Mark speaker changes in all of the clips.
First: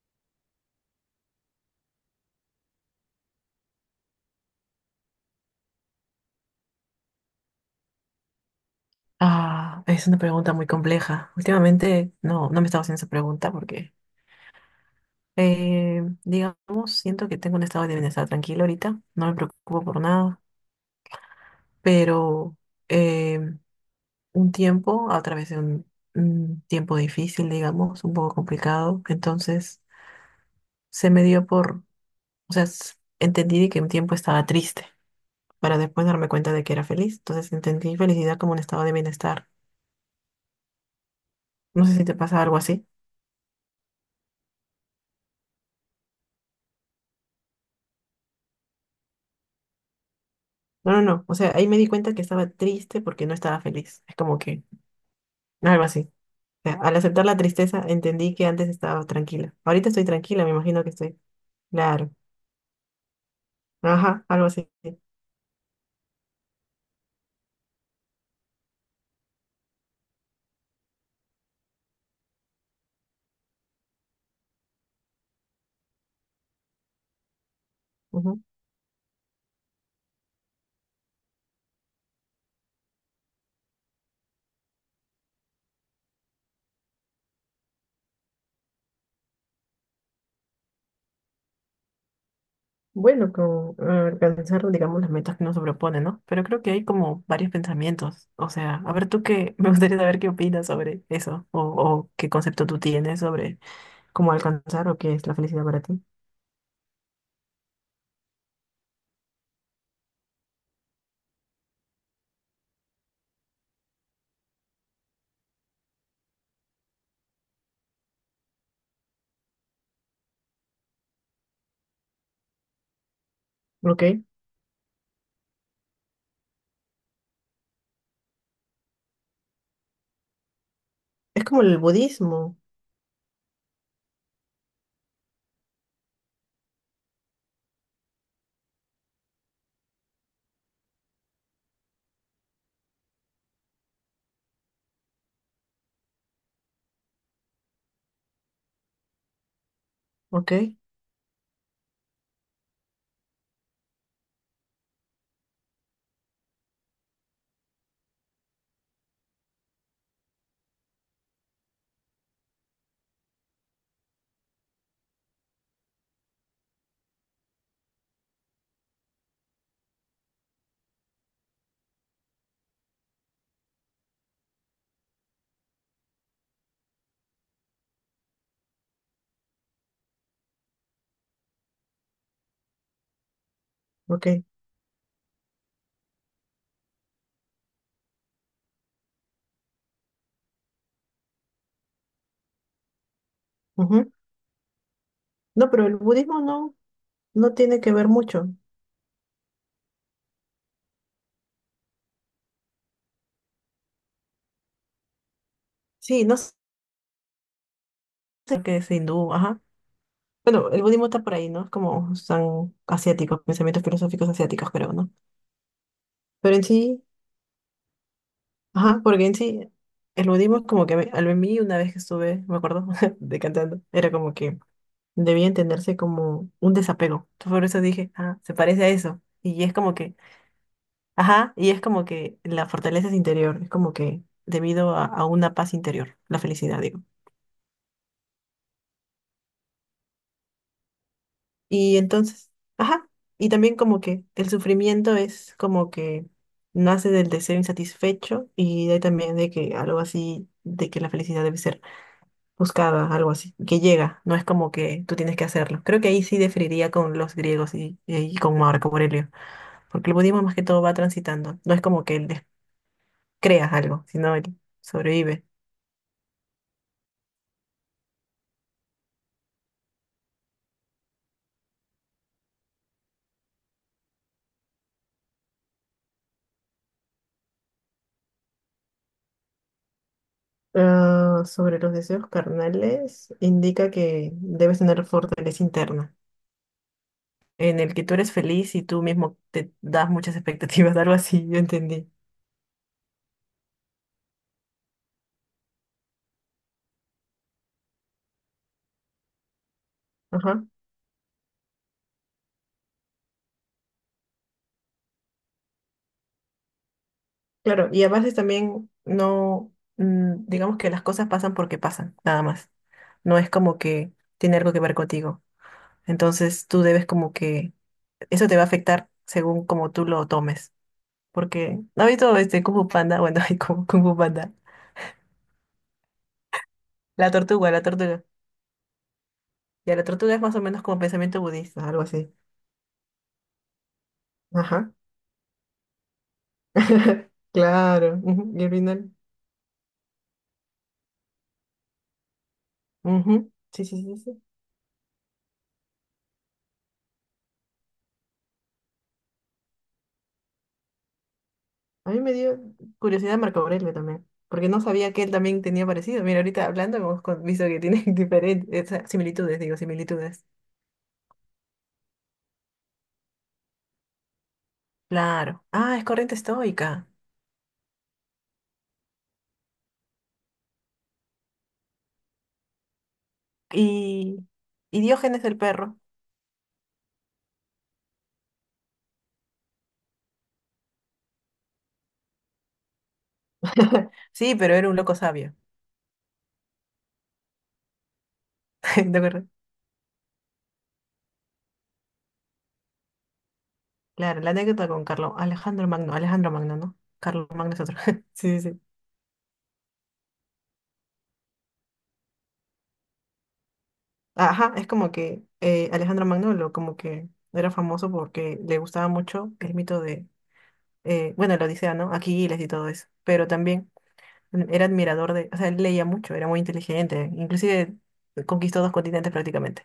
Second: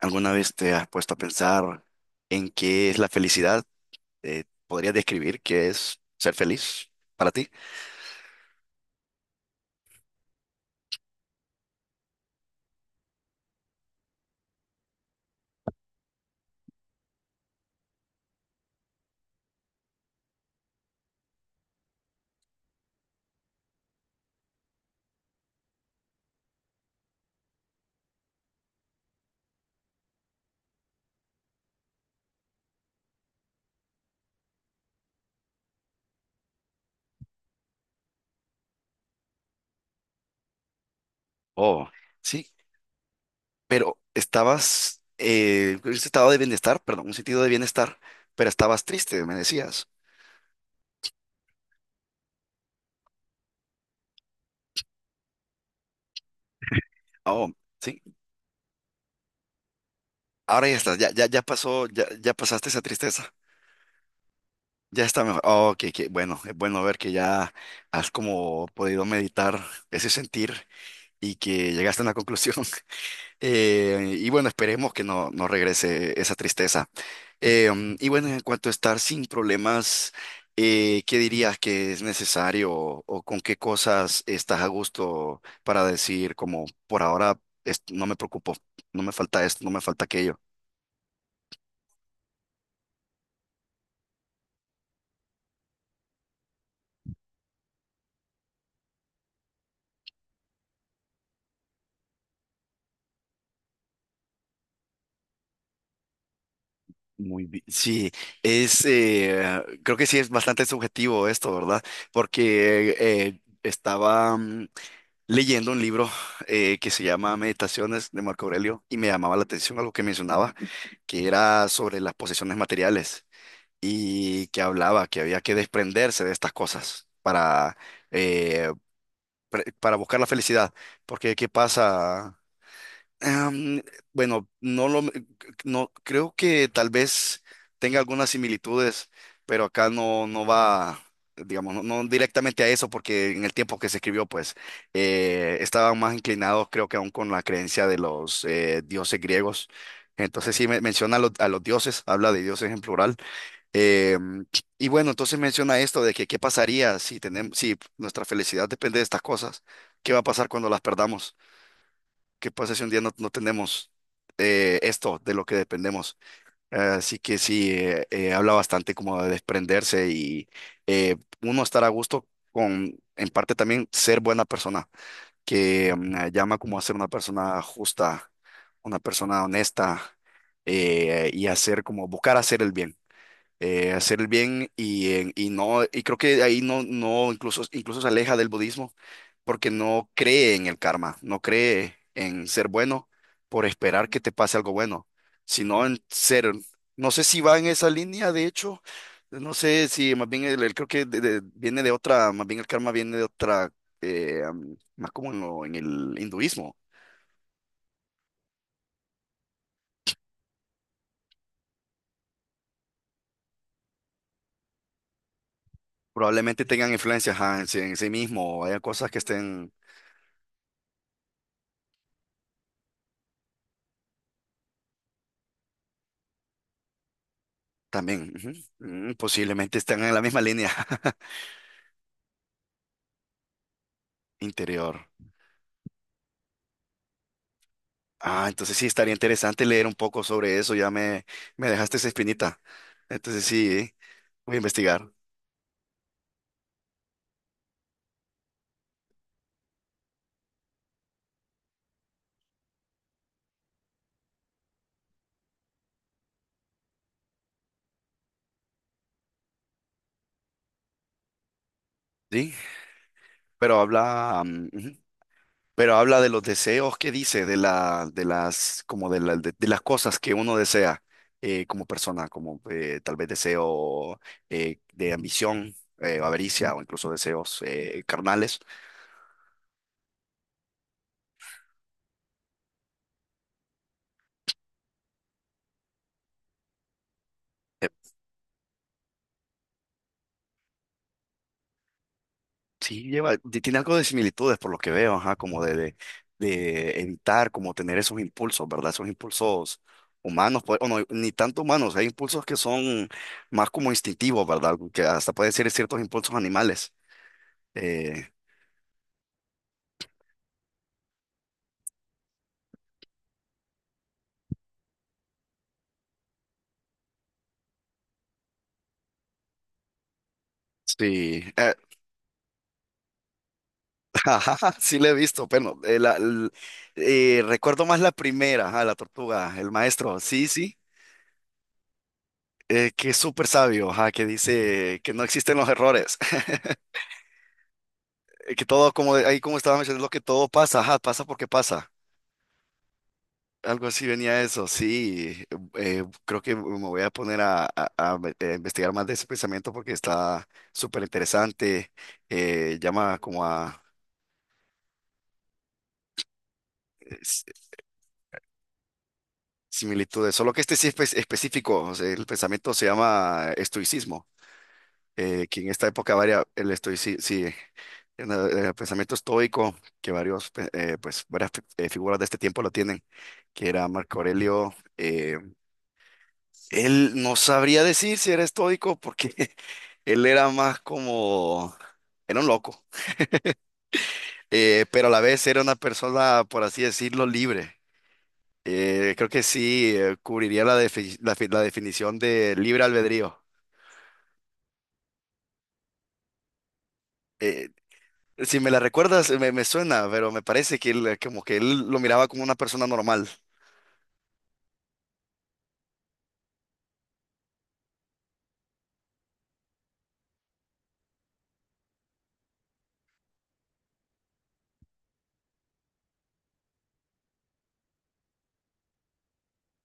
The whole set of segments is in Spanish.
Speaker 1: ¿Alguna vez te has puesto a pensar en qué es la felicidad? ¿Podrías describir qué es ser feliz para ti?
Speaker 2: Ah, es una pregunta muy compleja. Últimamente no me estaba haciendo esa pregunta porque, digamos, siento que tengo un estado de bienestar tranquilo ahorita, no me preocupo por nada, pero eh, un tiempo, a través de un tiempo difícil, digamos, un poco complicado, entonces se me dio por, o sea, entendí que un tiempo estaba triste para después darme cuenta de que era feliz, entonces entendí felicidad como un estado de bienestar. No
Speaker 1: Oh,
Speaker 2: sé si te pasa
Speaker 1: sí,
Speaker 2: algo así.
Speaker 1: pero estabas, en un estado de bienestar, perdón, un sentido de bienestar, pero estabas triste, me decías.
Speaker 2: No, no, no. O sea, ahí me di cuenta que estaba triste porque no estaba feliz. Es como que algo así. O sea, al aceptar la
Speaker 1: Oh,
Speaker 2: tristeza
Speaker 1: sí,
Speaker 2: entendí que antes estaba tranquila. Ahorita estoy tranquila, me
Speaker 1: ahora ya
Speaker 2: imagino que
Speaker 1: estás, ya,
Speaker 2: estoy.
Speaker 1: ya, ya pasó, ya,
Speaker 2: Claro.
Speaker 1: ya pasaste esa tristeza,
Speaker 2: Ajá, algo así.
Speaker 1: ya está mejor. Oh, que bueno, es bueno ver que ya has como podido meditar ese sentir y que llegaste a una conclusión. Y bueno, esperemos que no regrese esa tristeza. Y bueno, en
Speaker 2: Ujú.
Speaker 1: cuanto a estar sin problemas, ¿qué dirías que es necesario o con qué cosas estás a gusto para decir como por ahora no me preocupo, no me falta esto, no me falta aquello?
Speaker 2: Bueno, con alcanzar, digamos, las metas que nos propone, ¿no? Pero creo que hay como varios pensamientos. O sea, a ver tú qué, me gustaría saber qué opinas sobre eso o qué concepto tú tienes sobre cómo alcanzar o qué es la felicidad para ti.
Speaker 1: Muy bien. Sí, creo que sí es bastante subjetivo esto, ¿verdad? Porque estaba, leyendo un libro que se llama Meditaciones de Marco Aurelio, y me llamaba la atención algo que mencionaba, que era sobre las posesiones materiales
Speaker 2: Ok.
Speaker 1: y que hablaba que había que desprenderse de estas cosas para, eh, para buscar la felicidad. Porque
Speaker 2: Es
Speaker 1: ¿qué
Speaker 2: como el
Speaker 1: pasa?
Speaker 2: budismo.
Speaker 1: Am, bueno, no, creo que tal vez tenga algunas similitudes, pero acá no va, digamos, no directamente a eso, porque en el tiempo que se escribió, pues, estaban más inclinados, creo que aún con la creencia de los dioses griegos.
Speaker 2: Ok,
Speaker 1: Entonces sí menciona a a los dioses, habla de dioses en plural. Em, y bueno, entonces menciona esto de que qué pasaría si tenemos, si nuestra felicidad depende de estas cosas, ¿qué va a pasar cuando las perdamos? ¿Qué pasa si un día no tenemos esto de lo que dependemos? Así que sí, habla bastante como de desprenderse y eh, uno estar a gusto con, en parte también, ser buena persona, que llama como a ser una persona justa, una persona honesta, y hacer como buscar hacer el bien, hacer
Speaker 2: ok.
Speaker 1: el bien y creo que ahí no, no, incluso, incluso se aleja del budismo porque no cree en el karma, no cree en ser bueno por esperar
Speaker 2: Ujú.
Speaker 1: que te pase algo bueno,
Speaker 2: No,
Speaker 1: sino
Speaker 2: pero el
Speaker 1: en
Speaker 2: budismo
Speaker 1: ser,
Speaker 2: no,
Speaker 1: no sé si
Speaker 2: no
Speaker 1: va en
Speaker 2: tiene
Speaker 1: esa
Speaker 2: que ver
Speaker 1: línea, de
Speaker 2: mucho.
Speaker 1: hecho, no sé si más bien creo que viene de otra, más bien el karma viene de otra, más como en, en el
Speaker 2: Sí, no sé
Speaker 1: hinduismo.
Speaker 2: qué es hindú, ajá. Bueno, el budismo está por ahí, ¿no? Es como son asiáticos, pensamientos filosóficos asiáticos, creo, ¿no? Pero
Speaker 1: Probablemente
Speaker 2: en
Speaker 1: tengan
Speaker 2: sí,
Speaker 1: influencias, ajá, en sí mismo, o haya
Speaker 2: ajá,
Speaker 1: cosas que
Speaker 2: porque en sí,
Speaker 1: estén.
Speaker 2: el budismo es como que a mí una vez que estuve, me acuerdo, de cantando, era como que debía entenderse como un desapego. Entonces, por eso dije,
Speaker 1: También,
Speaker 2: ah,
Speaker 1: ujú.
Speaker 2: se parece a
Speaker 1: Mm,
Speaker 2: eso. Y es
Speaker 1: posiblemente
Speaker 2: como
Speaker 1: están en
Speaker 2: que,
Speaker 1: la misma línea.
Speaker 2: ajá, y es como que la fortaleza es interior, es como que debido a,
Speaker 1: Interior.
Speaker 2: a una paz interior, la felicidad, digo.
Speaker 1: Ah, entonces sí, estaría interesante leer un poco sobre eso. Me
Speaker 2: Y
Speaker 1: dejaste esa
Speaker 2: entonces,
Speaker 1: espinita.
Speaker 2: ajá,
Speaker 1: Entonces
Speaker 2: y también
Speaker 1: sí,
Speaker 2: como que el
Speaker 1: voy a investigar.
Speaker 2: sufrimiento es como que nace del deseo insatisfecho y de ahí también de que algo así, de que la felicidad debe ser buscada, algo así, que llega, no es como que tú tienes que hacerlo. Creo que ahí sí diferiría con los griegos y con Marco Aurelio, porque el budismo más que todo va transitando, no es como que él
Speaker 1: Sí,
Speaker 2: creas
Speaker 1: pero
Speaker 2: algo, sino
Speaker 1: habla,
Speaker 2: él
Speaker 1: mm, ujú.
Speaker 2: sobrevive.
Speaker 1: Pero habla de los deseos que dice, de la, de las, como de las cosas que uno desea, como persona, como tal vez deseo de ambición, avaricia o incluso deseos carnales.
Speaker 2: Ah, sobre los deseos carnales, indica que debes tener fortaleza interna en el que tú eres feliz y tú mismo te das muchas expectativas, algo así, yo entendí.
Speaker 1: Sí, lleva, tiene algo de similitudes por lo que veo, ajá, de evitar, como tener esos impulsos, ¿verdad? Esos impulsos humanos,
Speaker 2: Ajá,
Speaker 1: pues, o no, ni tanto humanos, hay impulsos que son más como instintivos, ¿verdad? Que hasta pueden ser ciertos impulsos animales.
Speaker 2: claro, y a
Speaker 1: Eh,
Speaker 2: veces también no, digamos que las cosas pasan porque pasan, nada más. No es como que tiene algo que ver contigo. Entonces tú debes como que, eso te va a afectar según como tú lo tomes.
Speaker 1: sí, eh,
Speaker 2: Porque, ¿no has visto este Kung Fu Panda? Bueno, hay Kung Kung Fu Panda.
Speaker 1: ajá, sí le he visto, pero
Speaker 2: La tortuga, la
Speaker 1: recuerdo más la
Speaker 2: tortuga.
Speaker 1: primera, ajá, la tortuga, el
Speaker 2: Ya, la
Speaker 1: maestro,
Speaker 2: tortuga es
Speaker 1: sí,
Speaker 2: más o
Speaker 1: sí,
Speaker 2: menos como pensamiento budista, algo así.
Speaker 1: que es súper sabio, ajá, que
Speaker 2: Ajá.
Speaker 1: dice que no existen los errores.
Speaker 2: Claro. Ujú.
Speaker 1: Que
Speaker 2: Y al
Speaker 1: todo,
Speaker 2: final.
Speaker 1: ahí como estaba mencionando, que todo pasa, ajá, pasa porque pasa.
Speaker 2: Ujú. Sí,
Speaker 1: Algo
Speaker 2: sí,
Speaker 1: así
Speaker 2: sí,
Speaker 1: venía
Speaker 2: sí.
Speaker 1: eso, sí. Creo que me voy a poner a investigar más de ese pensamiento porque está súper interesante.
Speaker 2: A mí me dio
Speaker 1: Llama
Speaker 2: curiosidad
Speaker 1: como
Speaker 2: Marco
Speaker 1: a
Speaker 2: Aurelio también, porque no sabía que él también tenía parecido. Mira, ahorita hablando
Speaker 1: eh,
Speaker 2: hemos
Speaker 1: s-
Speaker 2: visto que tiene diferentes similitudes, digo,
Speaker 1: similitudes,
Speaker 2: similitudes.
Speaker 1: solo que este sí es específico. O sea, el pensamiento se llama estoicismo, que
Speaker 2: Claro.
Speaker 1: en esta
Speaker 2: Ah, es
Speaker 1: época
Speaker 2: corriente
Speaker 1: varia el
Speaker 2: estoica.
Speaker 1: estoicismo, sí, en el pensamiento estoico, que varios, pues, varias figuras de este tiempo lo tienen, que era Marco
Speaker 2: Y,
Speaker 1: Aurelio.
Speaker 2: y Diógenes el perro.
Speaker 1: Él no sabría decir si era estoico porque él era más como, era un loco,
Speaker 2: Sí, pero era un
Speaker 1: pero a
Speaker 2: loco
Speaker 1: la vez
Speaker 2: sabio.
Speaker 1: era una persona, por así decirlo, libre.
Speaker 2: ¿De
Speaker 1: Creo que
Speaker 2: acuerdo?
Speaker 1: sí, cubriría la definición de libre albedrío.
Speaker 2: Claro, la anécdota con Carlos, Alejandro Magno, Alejandro Magno, ¿no? Carlos
Speaker 1: Eh,
Speaker 2: Magno es otro.
Speaker 1: si
Speaker 2: Sí, sí,
Speaker 1: me la
Speaker 2: sí.
Speaker 1: recuerdas, me suena, pero me parece que él, como que él lo miraba como una persona normal.
Speaker 2: Ajá, es como que Alejandro Magno como que era famoso porque le gustaba mucho el mito de bueno, la Odisea, ¿no? Aquiles y todo eso, pero también era admirador de, o sea, él leía mucho, era muy inteligente, inclusive conquistó dos continentes prácticamente,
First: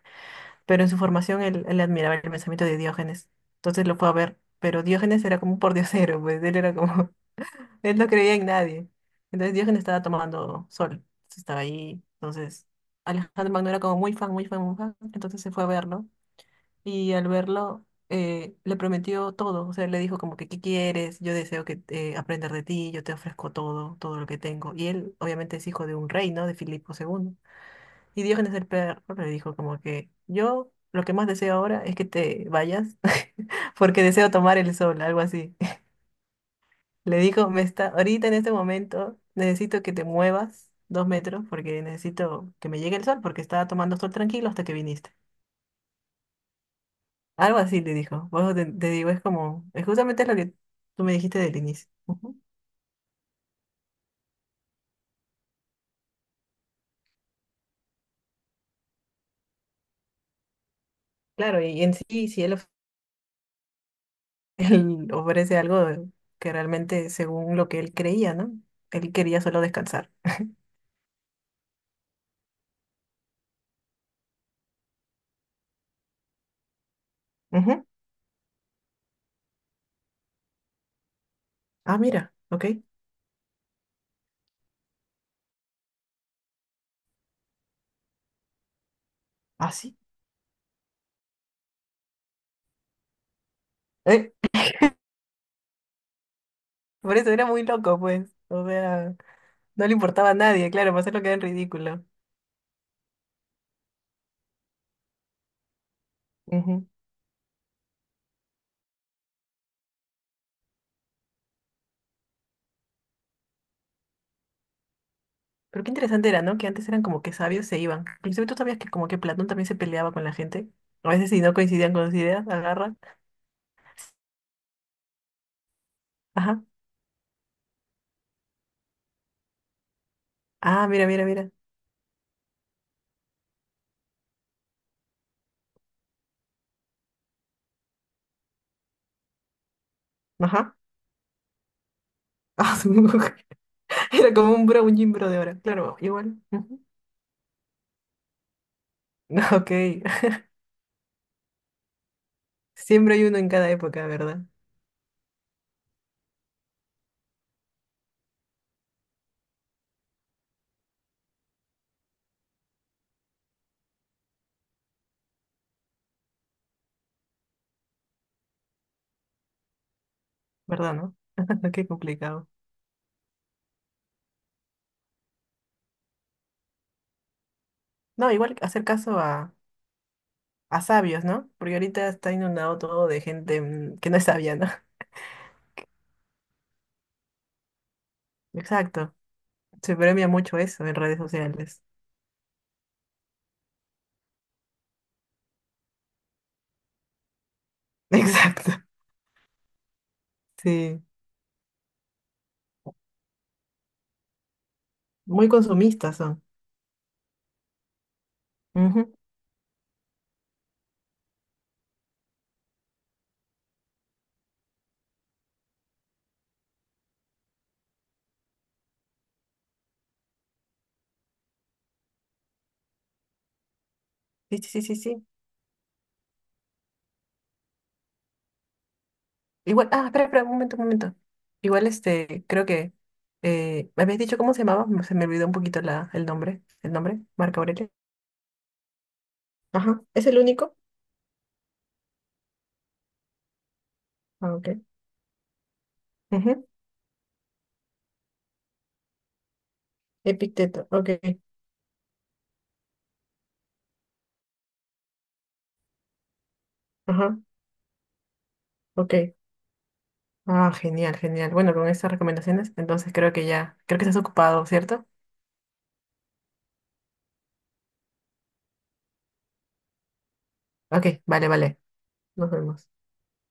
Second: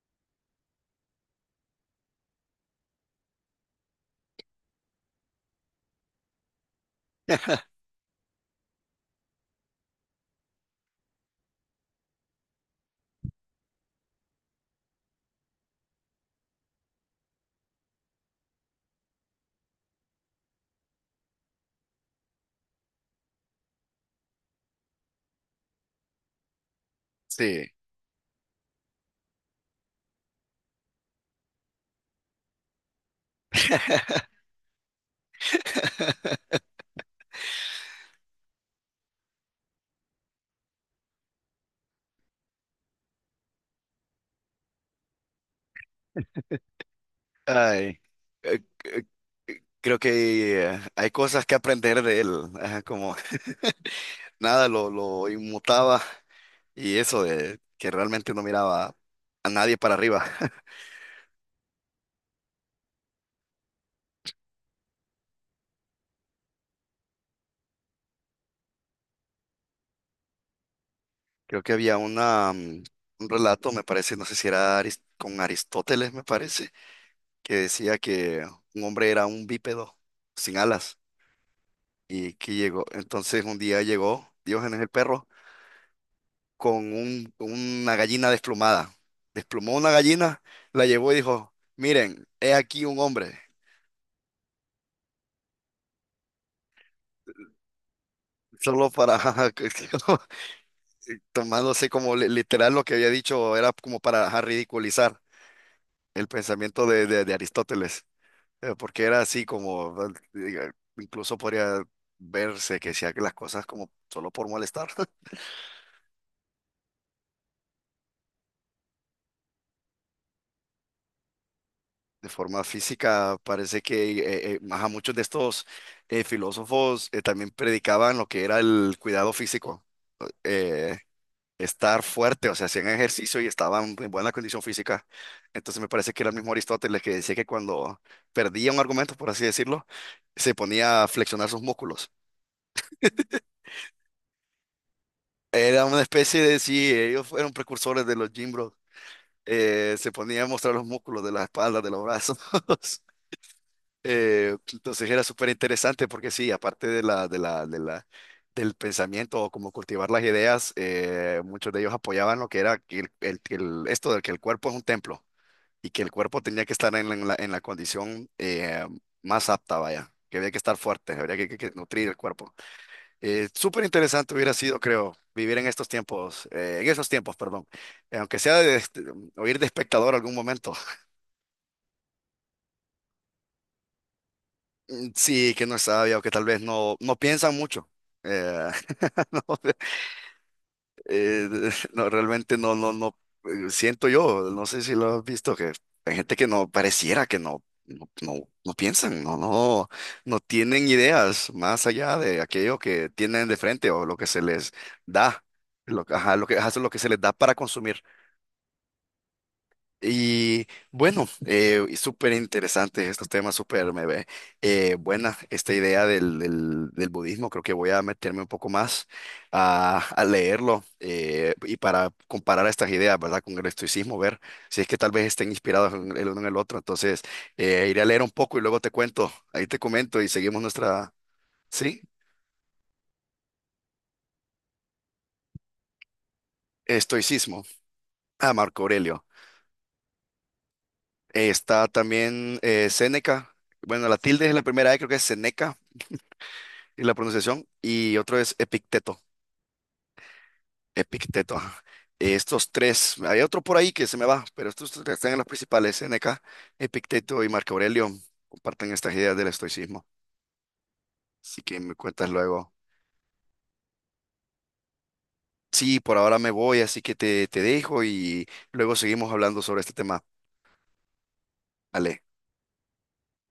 Speaker 2: pero en su formación él admiraba el pensamiento de Diógenes, entonces lo fue a ver, pero Diógenes era como un pordiosero, pues él era como, él no creía en nadie, entonces Diógenes estaba tomando sol, entonces estaba ahí, entonces Alejandro Magno era como muy fan, muy fan, muy fan, entonces se fue a verlo y al verlo, le prometió todo. O sea, le dijo como que, ¿qué quieres? Yo deseo que aprender de ti, yo te ofrezco todo, todo lo que tengo. Y él, obviamente, es hijo de un rey, ¿no? De Filipo segundo.
Speaker 1: Sí.
Speaker 2: Y Diógenes el perro le dijo como que, yo lo que más deseo ahora es que te vayas, porque deseo tomar el sol, algo así. Le dijo, me está, ahorita en este momento necesito que te muevas dos metros porque necesito que me llegue el sol, porque estaba tomando sol tranquilo hasta que viniste. Algo así le
Speaker 1: Ay,
Speaker 2: dijo. Por eso
Speaker 1: eh,
Speaker 2: te
Speaker 1: eh,
Speaker 2: digo, es como, es
Speaker 1: creo
Speaker 2: justamente lo que
Speaker 1: que
Speaker 2: tú
Speaker 1: hay
Speaker 2: me dijiste
Speaker 1: cosas que
Speaker 2: del inicio.
Speaker 1: aprender de
Speaker 2: Ujú.
Speaker 1: él, ajá, como... nada lo inmutaba y eso de que realmente no miraba a nadie para arriba.
Speaker 2: Claro, y en sí, si él, él ofrece algo que realmente según lo que él creía, ¿no? Él quería solo descansar.
Speaker 1: Creo que había una, mm, un relato, me parece, no sé si era con Aristóteles, me parece, que
Speaker 2: Ujú.
Speaker 1: decía que un hombre era un bípedo sin alas,
Speaker 2: Ah, mira,
Speaker 1: y que
Speaker 2: ok.
Speaker 1: llegó, entonces un día llegó Diógenes el Perro con una gallina desplumada. Desplumó una
Speaker 2: Así.
Speaker 1: gallina, la llevó y dijo: miren, he aquí un hombre,
Speaker 2: ¿Eh? Por eso era muy loco, pues. O
Speaker 1: solo
Speaker 2: sea,
Speaker 1: para...
Speaker 2: no le importaba a nadie, claro, para hacerlo quedar en
Speaker 1: tomándose
Speaker 2: ridículo.
Speaker 1: como literal lo que había dicho, era como para, ajá, ridiculizar el pensamiento
Speaker 2: Ujú.
Speaker 1: de Aristóteles, porque era así como, eh, incluso podría verse que hacía las cosas como solo por molestar.
Speaker 2: Pero qué interesante era, ¿no? Que antes eran como que sabios se iban. Inclusive tú sabías que como que Platón también se peleaba con la gente. A veces si no coincidían con sus
Speaker 1: De
Speaker 2: ideas,
Speaker 1: forma
Speaker 2: agarra.
Speaker 1: física, parece que ajá, muchos de estos filósofos también predicaban lo que era el cuidado físico.
Speaker 2: Ah,
Speaker 1: eh,
Speaker 2: mira, mira, mira.
Speaker 1: Estar fuerte, o sea, hacían ejercicio y estaban en buena condición física. Entonces me parece que era el mismo Aristóteles que decía que cuando perdía un argumento, por así decirlo, se
Speaker 2: Ajá.
Speaker 1: ponía a flexionar sus músculos.
Speaker 2: Ah, era como un bro, un gym bro de ahora.
Speaker 1: Era
Speaker 2: Claro,
Speaker 1: una
Speaker 2: igual.
Speaker 1: especie de,
Speaker 2: Ujú.
Speaker 1: sí, ellos fueron precursores de los gym bros.
Speaker 2: Ok.
Speaker 1: Se ponía a mostrar los músculos de la espalda, de los brazos.
Speaker 2: Siempre hay uno en cada época, ¿verdad?
Speaker 1: Entonces era súper interesante porque sí, aparte del pensamiento o como cultivar las ideas, muchos de ellos apoyaban lo que era que esto de que el cuerpo es un templo, y que el cuerpo tenía que estar en en la condición más apta, vaya, que había que estar
Speaker 2: ¿Verdad,
Speaker 1: fuerte,
Speaker 2: no?
Speaker 1: que
Speaker 2: Qué
Speaker 1: nutrir el
Speaker 2: complicado.
Speaker 1: cuerpo. Súper interesante hubiera sido, creo, vivir en estos tiempos, en esos tiempos, perdón.
Speaker 2: No,
Speaker 1: Aunque sea
Speaker 2: igual
Speaker 1: de,
Speaker 2: hacer
Speaker 1: este,
Speaker 2: caso
Speaker 1: oír de espectador algún momento.
Speaker 2: a sabios, ¿no? Porque ahorita está inundado todo de gente que no es sabia, ¿no?
Speaker 1: Mm, sí, que no es sabia o que tal vez no piensan mucho. Eh,
Speaker 2: Exacto.
Speaker 1: no,
Speaker 2: Se premia mucho eso en redes
Speaker 1: Eh,
Speaker 2: sociales.
Speaker 1: no, realmente siento yo, no sé si lo has visto, que hay gente que no pareciera que no
Speaker 2: Exacto.
Speaker 1: piensan, no tienen
Speaker 2: Sí.
Speaker 1: ideas más allá de aquello que tienen de frente o lo que se les da,
Speaker 2: Muy consumistas
Speaker 1: ajá,
Speaker 2: son.
Speaker 1: ajá, eso es lo que se les da para consumir.
Speaker 2: Ujú.
Speaker 1: Y bueno, y súper interesante estos temas, súper me ve buena esta idea del budismo. Creo que voy a meterme un poco más a leerlo, y para comparar estas ideas, ¿verdad? Con el estoicismo, ver
Speaker 2: Sí,
Speaker 1: si
Speaker 2: sí,
Speaker 1: es
Speaker 2: sí, sí,
Speaker 1: que tal vez
Speaker 2: sí.
Speaker 1: estén inspirados el uno en el otro. Entonces, iré a leer un poco y luego te cuento, ahí te
Speaker 2: Igual, ah,
Speaker 1: comento
Speaker 2: espera,
Speaker 1: y
Speaker 2: espera, un
Speaker 1: seguimos
Speaker 2: momento, un
Speaker 1: nuestra,
Speaker 2: momento. Igual,
Speaker 1: ¿sí?
Speaker 2: este, creo que me habías dicho cómo se llamaba, se me olvidó un poquito la, el nombre, Marco
Speaker 1: Estoicismo.
Speaker 2: Aurelio.
Speaker 1: Ah, Marco Aurelio.
Speaker 2: Ajá, ¿es el único?
Speaker 1: Está también Séneca. Bueno, la tilde es
Speaker 2: Ah,
Speaker 1: la
Speaker 2: ok.
Speaker 1: primera E, creo que es Seneca,
Speaker 2: Ujú.
Speaker 1: y la pronunciación, y otro es Epicteto,
Speaker 2: Epicteto, ok.
Speaker 1: Epicteto, ajá. Estos tres, hay otro por ahí que se me va, pero estos tres están en las principales, N K
Speaker 2: Ajá,
Speaker 1: Epicteto y Marco Aurelio, comparten estas
Speaker 2: ok.
Speaker 1: ideas del estoicismo.
Speaker 2: Ah, genial, genial.
Speaker 1: Así
Speaker 2: Bueno,
Speaker 1: que
Speaker 2: con
Speaker 1: me
Speaker 2: estas
Speaker 1: cuentas
Speaker 2: recomendaciones,
Speaker 1: luego.
Speaker 2: entonces creo que ya, creo que estás ocupado, ¿cierto?
Speaker 1: Sí, por ahora me voy, así que te dejo y luego seguimos hablando sobre este tema.
Speaker 2: Ok, vale, vale.
Speaker 1: Ale.
Speaker 2: Nos vemos.